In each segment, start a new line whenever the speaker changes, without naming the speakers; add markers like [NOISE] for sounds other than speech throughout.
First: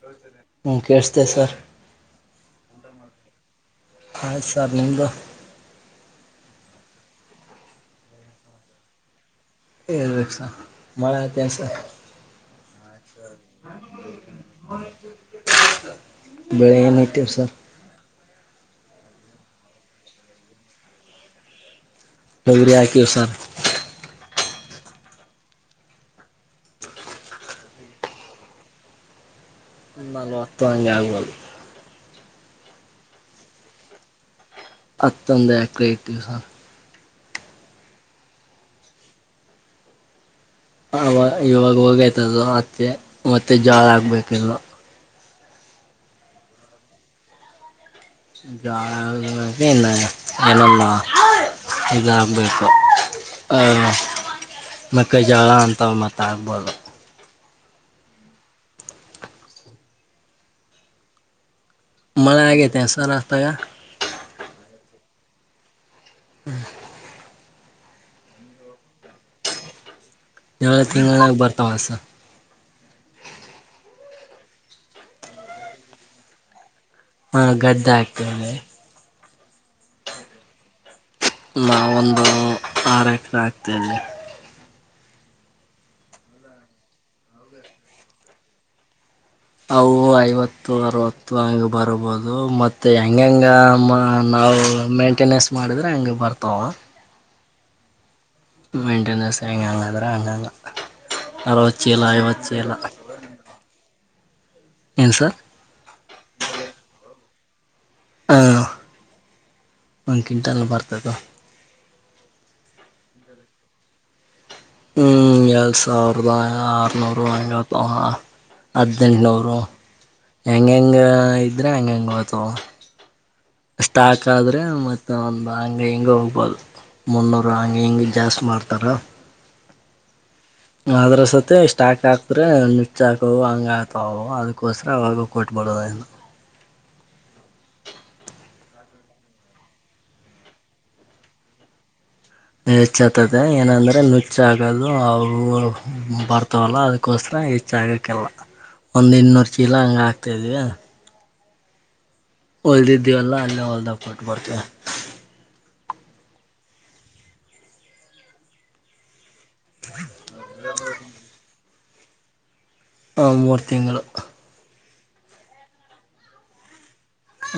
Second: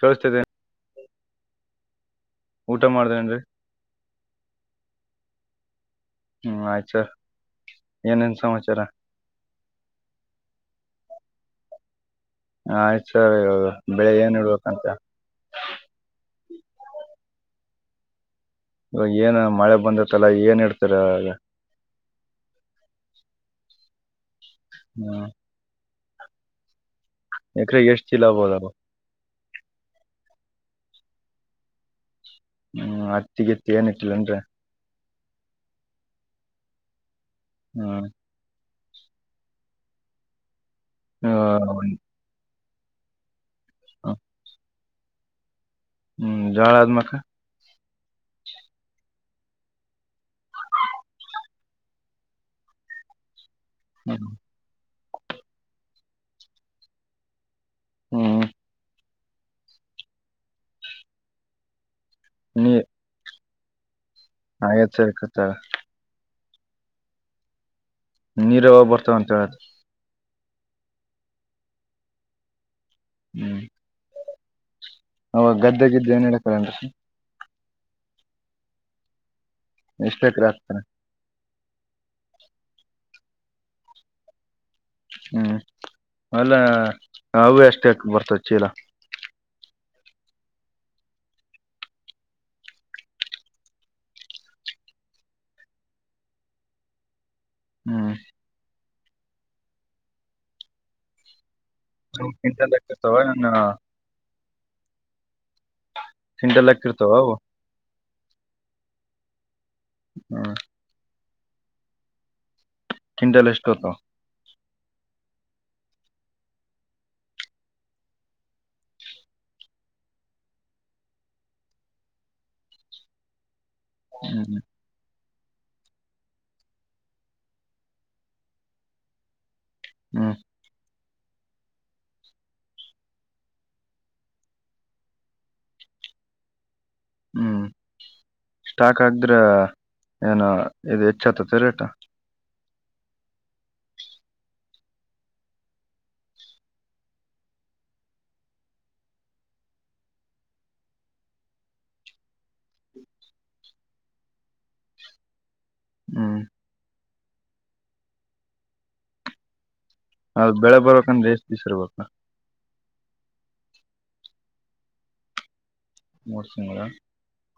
ಕೇಳಿಸ್ತಿದೆ
ಹ್ಮ ಕಸ್ತೆ ಸರ್
ಊಟ ಮಾಡ್ದೇೇನ್ರಿ
ಅಯ ಸರ್ಲಿಮಂದು
ಹ್ಮ್ ಆಯ್ ಸರ್ ಏನೇನ್ ಸಮಾಚಾರ
ಏ ವಕ್ಷ ಮಳೆತ್ಯಸ
ಆಯ್ತು
ಅ
ಸರ್ ಇವಾಗ ಬೆಳೆ ಏನ್ ಇಡ್ಬೇಕಂತ
ಬೆಳೆ ಏನಾಯ್ತೀವಿ ಸರ್
ಇವಾಗ ಏನ್ ಮಳೆ ಬಂದತ್ತಲ ಏನ್ ಇಡ್ತರಗ
ಚಗರಿ ಹಾಕಿವು ಸರ್
ಹ್ಮ ಎಕರೆ ಎಷ್ಟ ಚಿಲ್ಲಬೋಲಬ
ಲ್ ಹೊತ್ತು ಹಂಗೆ ಆಗ್ಬದು
ಹ್ಮ್ ಅತ್ತಿಗೆತ್ತ ನ್ ಇಟ್ಟಿಲ್ಲನ್ರ
ಹತ್ತಂದ ಎಕಲ ದಿವಸ
ಹ್ಮ್
ಅವ ಇವಾಗ
ಹ್ಮ್
ಹೋಗಯ್ತದ ಮತ್ತೆ ಮತ್ತೆ ಜಳ ಆಗ್ಬೇಕಿಲ್ಲ
ಹ್ಮ್ ಜಾಳ ಆದ್ಮಕ್ಕ
ಏನೊಲ್ಲ ಈಗಂಬಯಕ
ಹ್ಮ್
ಮಕ್ಕಜಳ ಅಂತ ಮಾತ್ತಾಬೋದು
ಹ್ಮ್
ಮಳೆ ಆಗೇತೆ ಸರ್ ತಾಗ
ಆತ್ ಆಕತ್ತ
ಹ್ಮ್
ನೀರವ ಬರ್ತವಂತದು
ಏಳ ತಿಂಗಳನಾಗ ಬರ್ತಾವಸ
ಹ್ಮ್ ಅವಾಗ ಗದ್ದೆಾಗ್ದೇ ಏನ್ ಹೇಳಡಕ
ಹಾ ಗದ್ದ ಹಾಗ್ತನೆ
ಮಷ್ಟ್ಟೇಕ್ ರಗ್ತಾರೆ
ನಾವೊಂದು ಆರು ಎಕರೆ ಆಗ್ತೇವಿ
ಹ್ಮ್ ಅಲ್ಲ ಅವು ಅಷ್ಟ ಬರ್ತವ ಚೀಲ
ಅವು ಐವತ್ತು ಅರವತ್ತು ಹಗೆ ಬರ್ಬೋದು ಮತ್ತುತ್ತೆ ಹೆಂಗಂಗ ನಾವು ಮೇಂಟೆನೆನ್ಸ್ ಮಾಡಿದ್ರೆ ಹಂಗ ಬರ್ತಾವ
ಹ್ಮ
ಮೈಂಟೆನೆನ್ಸ್ ಹೆಂಗೆ ಹಂಗಾದ್ರೆ ಹಂಗಂಗ ಅರ ವಚ್ಚ ಇಲ್ಲ ಐವಚ್ಚ
ಕ್ವಿಂಟಲ್
ಇಲ್ಲ
ಲೆಕ್ಕ ಇರ್ತಾವ ಏನ್
ಏನು ಸರ್
ಿಂಡಲೃತ
ಹಾ ನಕಿ
ಹ್ಮ್
ತಲ ಬಾರತದು
ಕಿಟ ಲ ಎಷ್ಟುತ
ಹ್ಮ್ ಎಳ್ ಸಾವಿರದ ಅರನೂರು ಐವತ್ತು ಅದಿನಲ್ಲಿ ನವರು ಹೆಂಗ ಹೆಂಗ ಇದ್ರೆ ಹಂಗ ಹೆಂಗ ಹತವ ಸ್ಟಾಕ್
ಹ್ಮ್
ಆದ್ರೆ ಮತ್ತ ಒಂದು ಹಂಗೆ ಹಿಂಗೆ ಹೋಗ್ಬೋದು ಮುನ್ನೂರು ಹಂಗೆ ಹಿಂಗೆ ಜಾಸ್ತಿ ಮಾಡ್ತಾರ
ಹ್ಮ
ಅದ್ರ ಸ ಸ್ಟಾಕ್ ಹಾಕ್ದ್ರೆ ನಚ್ಚ ಹಾಕವು ಹಂಗ ಆತವು ಅದಕ್ಕೋಸ್ರ ಅವಾಗ ಕೊಟ್ಬಡೋದ ಹನ್ನು
ಹ್ಮ್ ಸ್ಟಾಕ್ ಆಗ್ರೆ ಏನು ಇದು ಹೆಚ್ಚತತಿ ರೇಟ್
ಹೆಚ್ಚ ಆತದೆ ಏನಂದ್ರೆ ನುಚ್ಚ ಆಗದು ಅವು ಬರ್ತವಲ್ಲ ಅದಕೋಸ್ಕರ ಹೆಷ್ಟ ಆಗಕಲ್ಲ ಒಂದ್ ಇನ್ನೂರ್ ಚೀಲ ಹಂಗ ಹಾಕ್ತಾ ಇದ್ವಿ ಹೊಲ್ದಿದ್ದೀವಲ್ಲಾ ಅಲ್ಲೇ ಹೊಲ್ದಾಗ ಕೊಟ್ಬರ್ತೀವಿ
ಹ್ಮ್ ಅದು ಬೆಳೆ ಬರ್ಬೇಕಂದ್ರೆ ಎಷ್ಟ ಬೀಸಿರ್ಬೇಕು
ಆ ಮೂರ್ ತಿಂಗಳು
ಮೂರ್ಸಂಗ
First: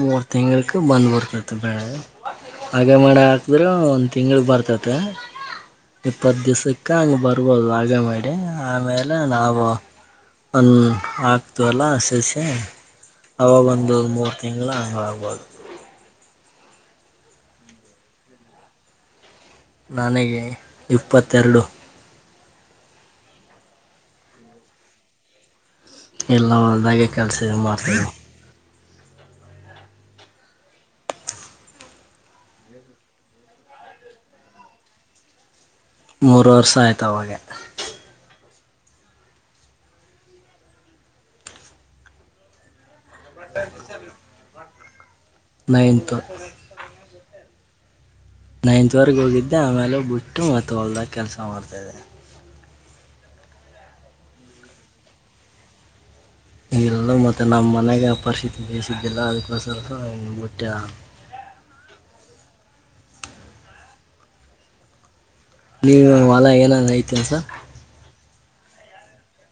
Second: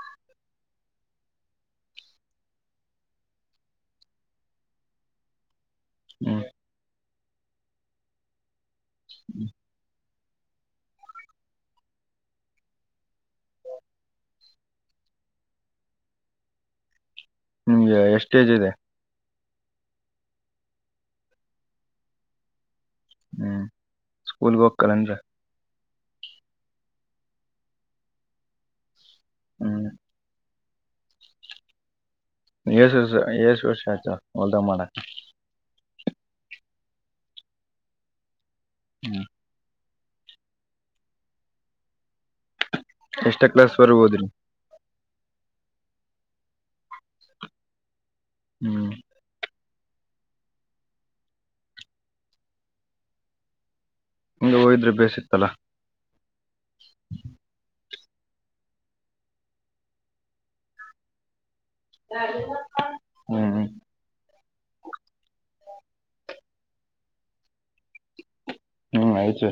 ಮೂರು ತಿಂಗಳ ಕ ಬಂದ್ ಬರ್ತದೆ ಬೆಳೆ ಹಾಗೆ ಮಾಡ ಹಾಕದ್ರರು ಒಂದ್ ತಿಂಗಳ ಬರ್ತತೆ ಇಪ್ಪತ್ತು
ಹ್ಮ್
ದಿವ್ಸಕ್ಕೆ ಹಂಗೆ ಬರ್ಬೋದು ಆಗ ಮಾಡಡಿ ಆಮೇಲೆ ನಾವು ಒನ್ ಹಾಕ್ತವಲ್ಲ ಸೇರಿಸೆ ಅವಾಗ ಒಂದು ಮೂರು ತಿಂ ಅಂಗಾಗಬೋದು
ನಿಮ್ಗೆ ಎಷ್ಟೇ ಯೆಜ್ ಇದೆ
ನನಗೆ ಇಪ್ಪತ್ತೆರಡು
ಹ್ಮ್ ಸ್ಕೂಲ್ಗೆ ಹೋಗ್ತಲ್ಲಂದ್ರ
ಎಲ್ಲ ಒದಾಗೆ ಕೆಲಸ ಇ ಮಾಡ್ತವಿ
ಹ್ಮ್ ಏಸು ವರ್ಷ ಏಷ್ಟ ವರ್ಷ ಆಯ್ತಾ ಹೊಲ್ದಾ ಮಾಡಕ
ಮೂರು ವರ್ಷ ಆಯ್ತ ಅವಾಗೆ
ಹ್ಮ್ ಎಷ್ಟ ಕ್ಲಾಸ್ ವರೆಗ ಹೋದ್ರಿ
ನೈನ್ತ್
ಹ್ಮ್
ನೈನ್ತ್ವರೆಗೆ ಹೋಗಿದ್ದೆ ಆಮೇಲೆ ಬಿಟ್ಟು ಮತ್ತೆ ಹೊಲ್ದಾಗ ಕೆಲಸ ಮಾಡ್ತಿದೆ
ಹಂಗಗೆ ಹೋಯದ್ರೆ ಬೇಯಸಿತ್ತಲಾ
ಇಲ್ಲ ಮತ್ತೆ ನಮ್ಮ್ ಮನೆಗೆ ಪರಿಸ್ಥಿತಿ ಬೇಯಿಸಿದ್ದಿಲ್ಲ ಅದಕ್ಕೋಸ್ಕರ ಮುಟ್ಟೆ
ಹ್ಮ್
ನೀವು ಹೊಲ ಏನಾಗ ಐತ ಸರ್
ಹ್ಮ್ ಆಯ್ತು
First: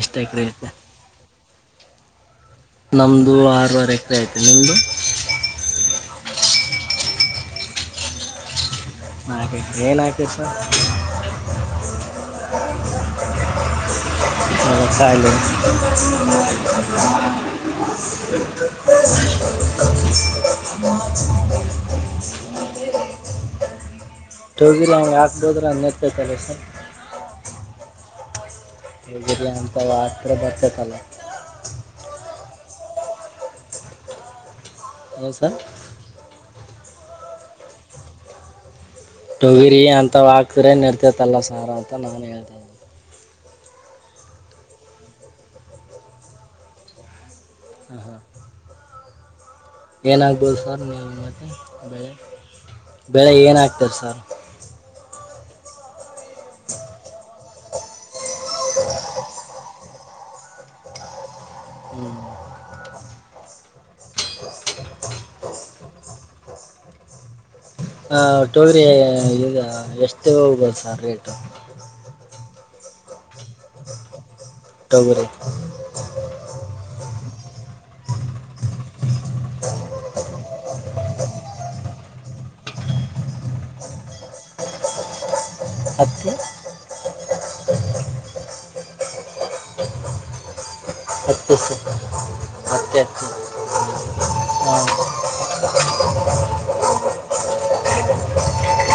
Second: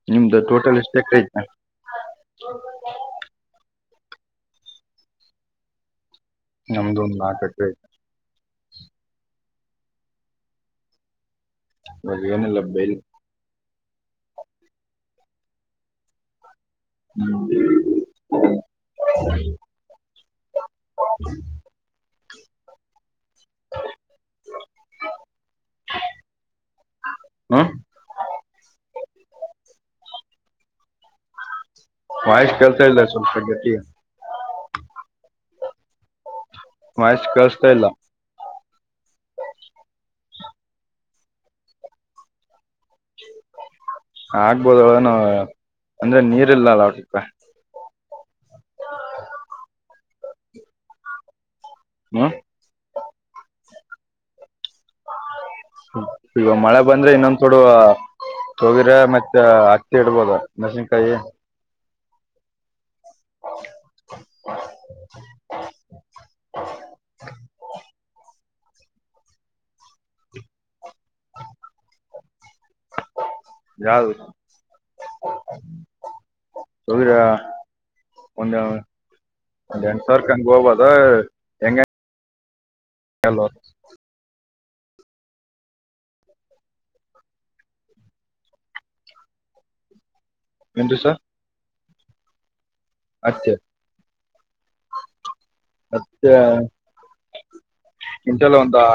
ಎಷ್ಟು
ನಿಮ್ದ
ಎಕರೆ ಐತೆ
ಟೋಟಲ್ ಎಷ್ಟೆಕ್ ಆಯತಾ
ನಮ್ದು ಆರವರೆ ಎಕರೆ ಐತೆ ನಿಮ್ದು
ನಮ್ಮದೊಂದು ನಾಕಟ
ಹಾಗಕೆ ಏನಕೀ ಸರ್
ಬಹವನ ಲಬಲ್ [UNINTELLIGIBLE]
ವಥ ಇಲ್ಲಿ [UNINTELLIGIBLE] [INAUDIBLE] ಹ [UNINTELLIGIBLE] ಟೂೋಗಿರಿ ಹೆಂಗೆ ಹಾಕ್ಬೋದ್ರೆ ಅನ್ನತೈತಲ್ಲ [UNINTELLIGIBLE]
ಹ್ಮ್
ಹಗರಿ ಅಂತ ಆತ್ರತ್ರ ಬರ್ಸತಲ್ಲ
ವಾಯ್ಸ್ ಕೆಲ್ಸ ಇಲ್ಲ ಸ್ವಲ್ಪ ಗತಿಯ
ಹ ಸರ್
ವಾಯ್ಸ್ ಕೇಳ್ಸತ್ತಯಿಲ್ಲ.
ಕರೆ ನಡ್ತತಲ್ಲ ಸಾರ ಅಂತ ನಾನ್ ಹೇಳ್ತ.
ಆಗ್ಬೋದ್ಯೋಳೆನು ಅಂದ್ರೆ ನೀರ್ಲಿಲ್ಲ ಸ್ವಲ್ಪ.
ಹ ಹಾ ಏನಾಗ್ಬೋದು ಸರ್ ನೀವು ಮತ್ತೆ ಬೆಳ
ಹ್ಮ್
ಬೆಳೆ ಏನ ಆಗ್ತಾರೆ ಸರ್
ಈಗ ಮಳೆ ಬಂದ್ರೆ ಇನ್ನೊಂದ ಡು ತಗಿರ ಮತ್ತೆ ಹತ್ತಿ ಇಡ್ಬೋದ ನ ಕ [UNINTELLIGIBLE]
ಹ್ಮ್
[INAUDIBLE] [INAUDIBLE]
ಹ ತೊಗರಿ ಇ ಎಷ್ಟು ಹೋಗಲ್ಲ ಸರ್ ರೇಟ ಹ [UNINTELLIGIBLE]
ಯಾರು
ಹಬರೆ [UNINTELLIGIBLE]
ಸೋಗ್ರ್ಯ ಒಂದು ಎಂಟ್ ಸಾವ್ರ ಕಂಗ್ ಹೋಗ್ಬೋದು ಹೆಂಗೆ. ಏಲೋ
ಅಕಿ [UNINTELLIGIBLE]
ಏನ್ರಿ ಸರ್
ಹತುಸ ಏ [UNINTELLIGIBLE]
ಅತ್ಯ ಮುಂಟ್ಯಲ್ಲ ಒಂತಾ.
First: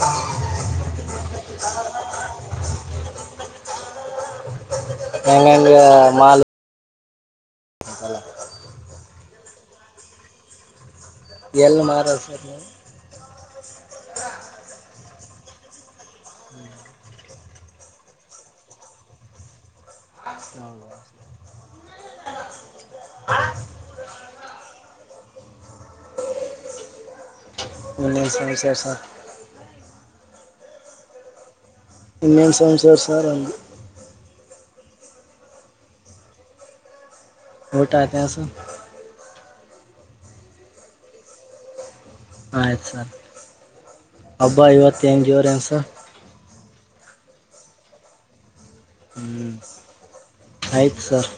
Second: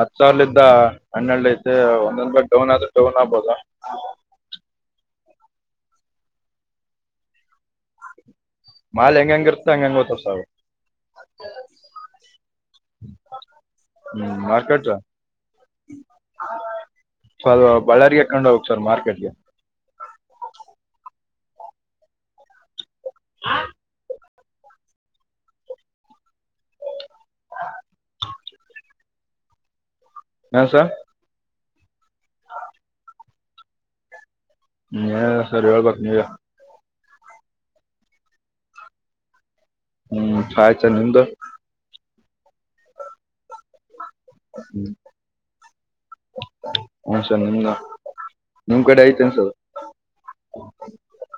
ಹತ್ ಸಾವ್ಲಿಂದ್ ಹನೆಲ್ಡ್ ಐತೆ ಒಂದೊಂದ್ ಬ ಡೌನ್ ಆದ್ರೆ ಡೌನ್ ಆಗ್ಬೊದು.
ಹೆಂಗೆಂಗ ಮಾಲ್
ಮಾಲ್ ಹೆಂಗ್ ಹೆಂಗ್ ಇರ್ತ ಹಂಗಂಗ್ ಹೋತಾ ಸಾಮಿ.
ಎಲ್ ಮಾರದು.
ಮಾರ್ಕೆಟ ಸಲ್ಲು ಬಳ್ಳಾರಿ ಕೆಂಡು ಹೋಗ್ಬೇಕು ಸರ್ ಮಾರ್ಕೆಟ್ಗೆ.
ಹೌದು,
ಹಾ
ಇನೇಮ್ ಸಮಸ್ಯೆ ಸ.
ನ ಸ
ಇನ್ನೇನ್ ಸಮಸ್ಯ ಸರ್ ಅಂದಿ.
ಇನ್ನೇನಿಲ್ಲ ಸರ್ ಹೇಳ್ಬೇಕ್ ನೀವೇ.
ಊಟ ಆತೆನ್ ಸರ್.
ಹ್ಮ್ ಸಾಯ್ತ ನಿಮ್ದು.
ಆಯ್ತು ಸರ್ ಹಬ್ಬ
ಹ್ಮ್
ಐವತ್ ಹೆಂಗ್ ಇವ್ರೆನ್ ಸರ್.
ಹನ್ಸರ್ ನಿಮ್ದ ನಿಮ್ ಕಡೆ ಐ್ತ
ಹ್ಞೂ
ಅನ್ಸದು.
ಆಯ್ತು ಸರ್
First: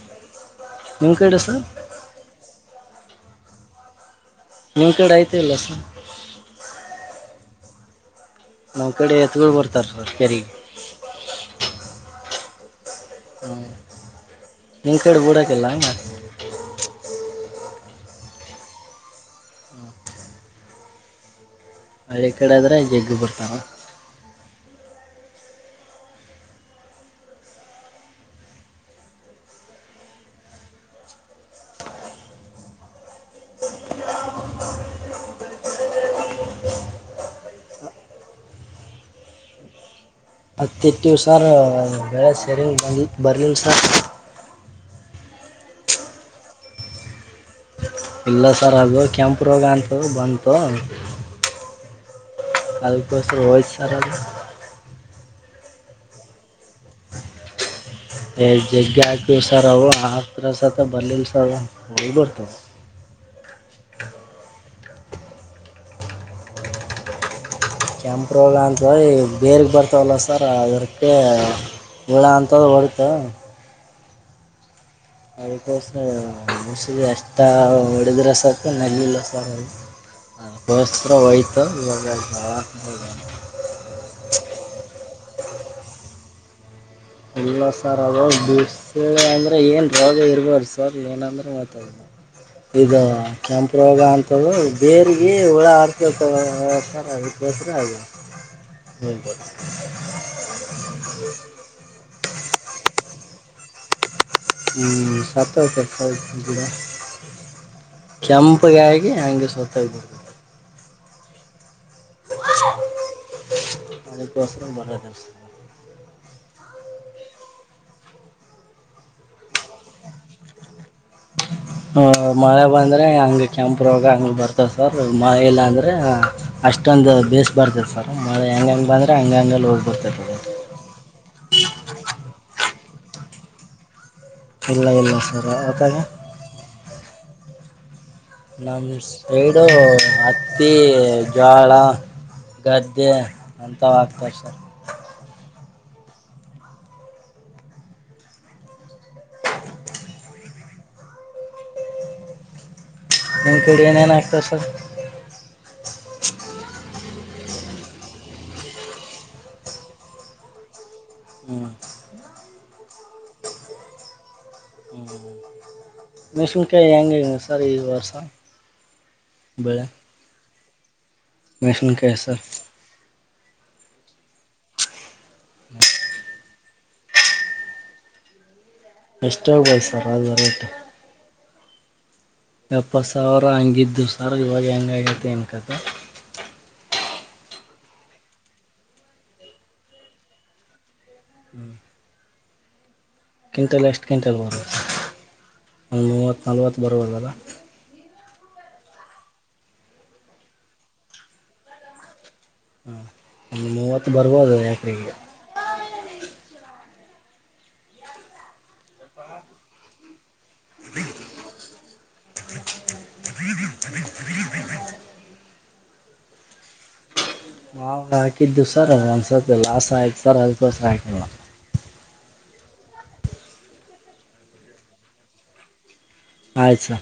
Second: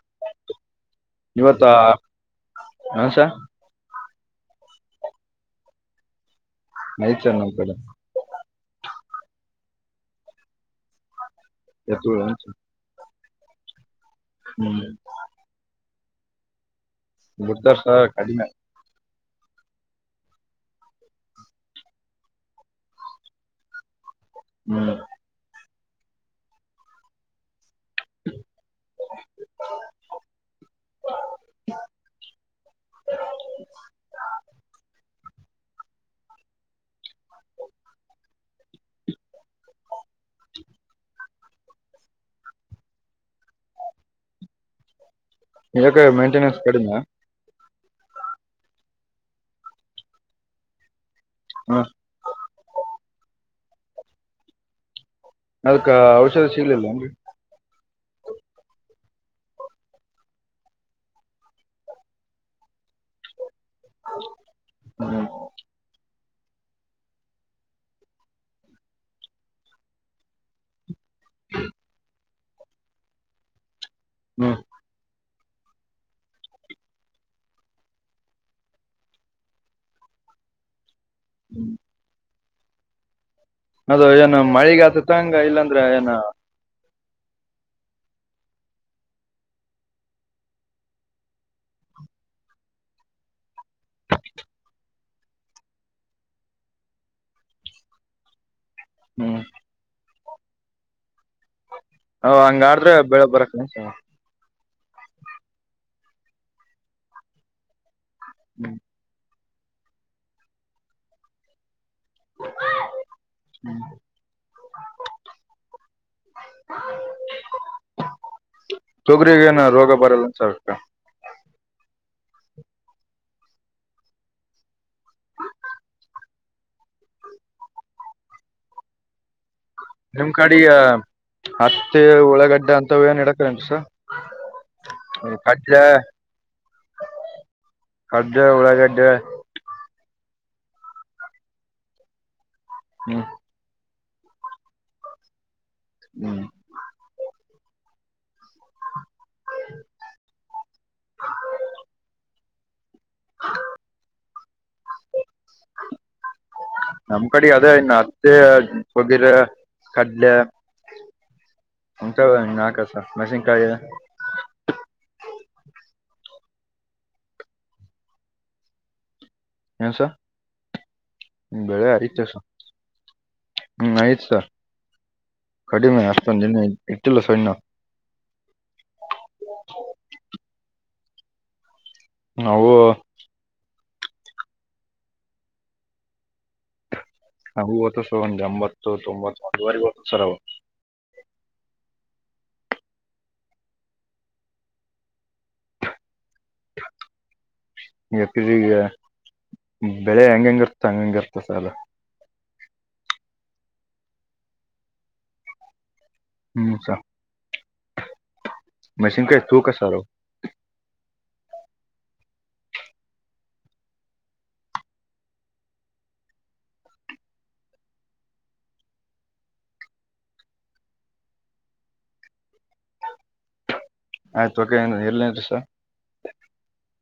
ನಿಮ್ಮ ಕಡೆ ಸರ್
ಇವತ್ತ ಹು ಸ.
ನಿಮ್ಕಡೆ ಐತಿ ಇಲ್ಲೋ ಸರ್.
ಐತೆನ್ ನಮ್ ಕಡೆ.
ನಮ್ ಕಡೆ ಎತ್ಗುಳ್ ಬರ್ತಾರ್ ಸರ್ ಕೆರಿಗೆ.
ಎತ್ಗುಳೆನ್
ನಿಂಕಡ್ ಬುಡಕಿಲ್ಲ ಹಂಗ್.
ಬುಡ್ತಾರ್ ಸರ್ ಕಡಿಮೆ.
ಹಳ್ಳಿ ಕಡೆ ಆದ್ರೆ ಜಗ್ಗ ಬುರ್ತವ.
ಹ್ಮ್
ಹತ್ತ ಇಟ್ಟೀವ್ ಸರ್ ಬೆಳೆ ಸೇರಿನ್ ಬಲ್ ಬರ್ಲಿಲ್ ಸರ್.
ಏಕೆ ಮೇಂಟೇನನ್ಸ್ ಕಡಿಮ್ಯ.
ಇಲ್ಲ ಸರ್ ಅದು ಕೆಂಪ್ ರೋಗ ಅಂತು ಬಂತು.
ಹ್ಮ್
ಅದಕ್ಕೋಸ್ಕರ ಹೋಯ್ತತರ್ ಅದು
ಅದಕ್ಕ ಔಷಧಿ ಶೀಲ್ ಇಲೆನ್ರಿ.
ಏ ಜಗ್ಗ ಹಾಕ್ವಿ ಸರ್ ಅವ್ರು ಆತ್ರ ಸತ್ತ ಬರ್ಲಿಲ್ ಸರ್ ಹೋಗ್ಬಡ್ತಾವ್ [UNINTELLIGIBLE]
ಔ [UNINTELLIGIBLE]
ಕೆಂಪ್ರೋಗ ಅಂತ್ಲ ಬೇರೆಗ್ ಬರ್ತಾವಲ್ಲ ಸರ್ ಅದ್ರಕ್ಕ. ಒಳ ಅಂತ್ದ ಹೊಡಿತ.
ಹ್ಮ
ಅದಿಕೋಸ ಮುಸಿಗೆ ಎಷ್ಟ ಹೊಡೆದ್ರೆ ಸರ್ಕ ನಲ್ಲಿಲ್ಲ ಸರ್. ಅದಕ್ಕೋಸ್ಕರ ಹಯ್ತ ಇ
ಅದು ಏನು ಮಳಗ ಆತ ತಂಗ ಇಲ್ಲಾಂದ್ರೆ ಏನ
ಇಲ್ಲ ಸರ್ ಅವದಾಗ ಬೀಡ್ಸ ಅಂದರೆ ಏನು ರೋಗ ಇರ್ಬಾರ್ರು ಸರ್ ಏನಂದ್ರರೆ ಮಾತಾಿಲ್ಲ ಇದು ಕೆಂಪು ರೋಗ ಅಂತ ಬೇರ್ಗ ಹುಳ ಆಡ್ತತ ಬಸ್ರ ಹಾಗ ಬ
ಹ್ಮ್ ಹ ಹಂಗಾಡ್ರೆ ಬೆಳೆ ಬರಕ್
ಹ ಸತ ಚಸಾಯ ಕುಡ ಕೆಂಪಗ ಆಾಗಿಿ ಹಂಗಗೆ ಸ್ವತಡ್
ಹ್ಮ್
ಅ ಪಾಸ ಬಳ
ತಗ್ರಗ ಏನ ರೋಗ ಬರಲ್ಲಸ
ಹ ಮಳೆ ಬಂದ್ರೆ ಹಂಗ ಕೆ್ಯಾಂಪ ರೋಗ ಅಂಗ್ ಬರ್ತಾವ ಸರ್ ಮಳೆ ಇಲ್ಲ ಅಂದ್ರೆ ಅಷ್ಟೊಂದು ಬೇಸ್ ಬರ್ತದೆ ಸರ್ ಮಳೆ ಹೆಂಗ ಬಂದ್ರೆ ಹಂಗ ಹಂಗೋಗ
ನಿಮ್ ಕಡ ಹತ್ತೆ ಉಳ್ಳಗಡ್ಡೆ ಅಂತ ಏನ್ ಇಡಕೇನ್ಸ
ಎಲ್ಲ ಎಲ್ಲ ಸರ್ ಅಕಾಲ್
ಕಡ್ಲೆ
ನಮ್ಮ
ಉಳ್ಳಾಗಡ್ಡೆ
ಸೈಡು ಹತ್ತಿ ಜೋಳ ಗದ್ದೆ
ಹ್ಮ್
ಅಥವಗ್ತದೆ ಸರ್
ಹ್ಮ್ ಹ ಹು
ನಿಮ್ಮ ಕಡೆ ಏನೇನಾಗ್ತರ ಸರ್
ನಮ್ ಕಡೆ ಅದೇ ಅತ್ತಿ ತುಗರ ಕಡ್ಲೆ
ಹ್ಞೂ
ಹಂಟ ನಾ ಕಸ ಮೇಸನ್ ಕಾಯ
ಮೆಷನ್ಕಾಯಿ ಹೆಂಗ ಸರ್ ಈ ವರ್ಷ ಬೆಳಿ
್ಮ ಬೆಳೆ ಆಯತಸ ಹ್ಮ್ ಆಯ್ತ್ ಸ ಕಡಿಮೆ ಅಷ್ಟತ ನಿಿನ ಇಟ್ಟಲ ಸೊನ್ನ
ಎಷ್ಟಗ್್ಬಯ ಸರ್ ಅ ರೇಟ
ನಾವು
ಎಪ್ಪ ಸಾವಿರ ಹಂಗಿದ್ದು ಸರ್ ಇವಾಗ ಹೆಂಗಗೈತಿ ನ್ಕತ
ಹ ಹತ್ತು ಸರ ಅಂಬತ್ತು ತೊಂಬತ್ತು ಅಂದವಾರಿವತ್ತು ಸರವ
ಹ್ಮ್ ಕ್ವಿಂಟಲ್ ಎಷ್ಟು ಕ್ವಿಂಟಲ್ ಬರುತ್ತ ಒಂದು ಮೂವತ್ತು ನಲ್ವತ್ತು ಬರಬರ ದಾ
ಎಕರೆಗೆ ಬೆಳೆ ಹೆಂಗಂಗಿರ್ತ ಹಂಗಂಗಿರ್ತ ಸಾಲ
ಹಾಂ ಒಂದು ಮೂವತ್ತು ಬರ್ಬೋದು ಯಾಕ್ರಗೆ
ಮಶೀನ್ ಕೈ ತು ಕ ಸಾರು
ಹ ತ [INAUDIBLE] [UNINTELLIGIBLE] ಮಾವು ಹಾಕಿದ್ದು ಸರ್ ಒಂದಸಲ್ ಲಾಸ ಆಯ್ತು ಸರ್ ಅದಕ್ಕೋಸ್ಕರ ಹಾಕಲ್ಲ [UNINTELLIGIBLE]
ಆಯ್ತು ಓಕೆಏ ಎಲ್ನ್ರ
ಆಯ್ತು ಸರ್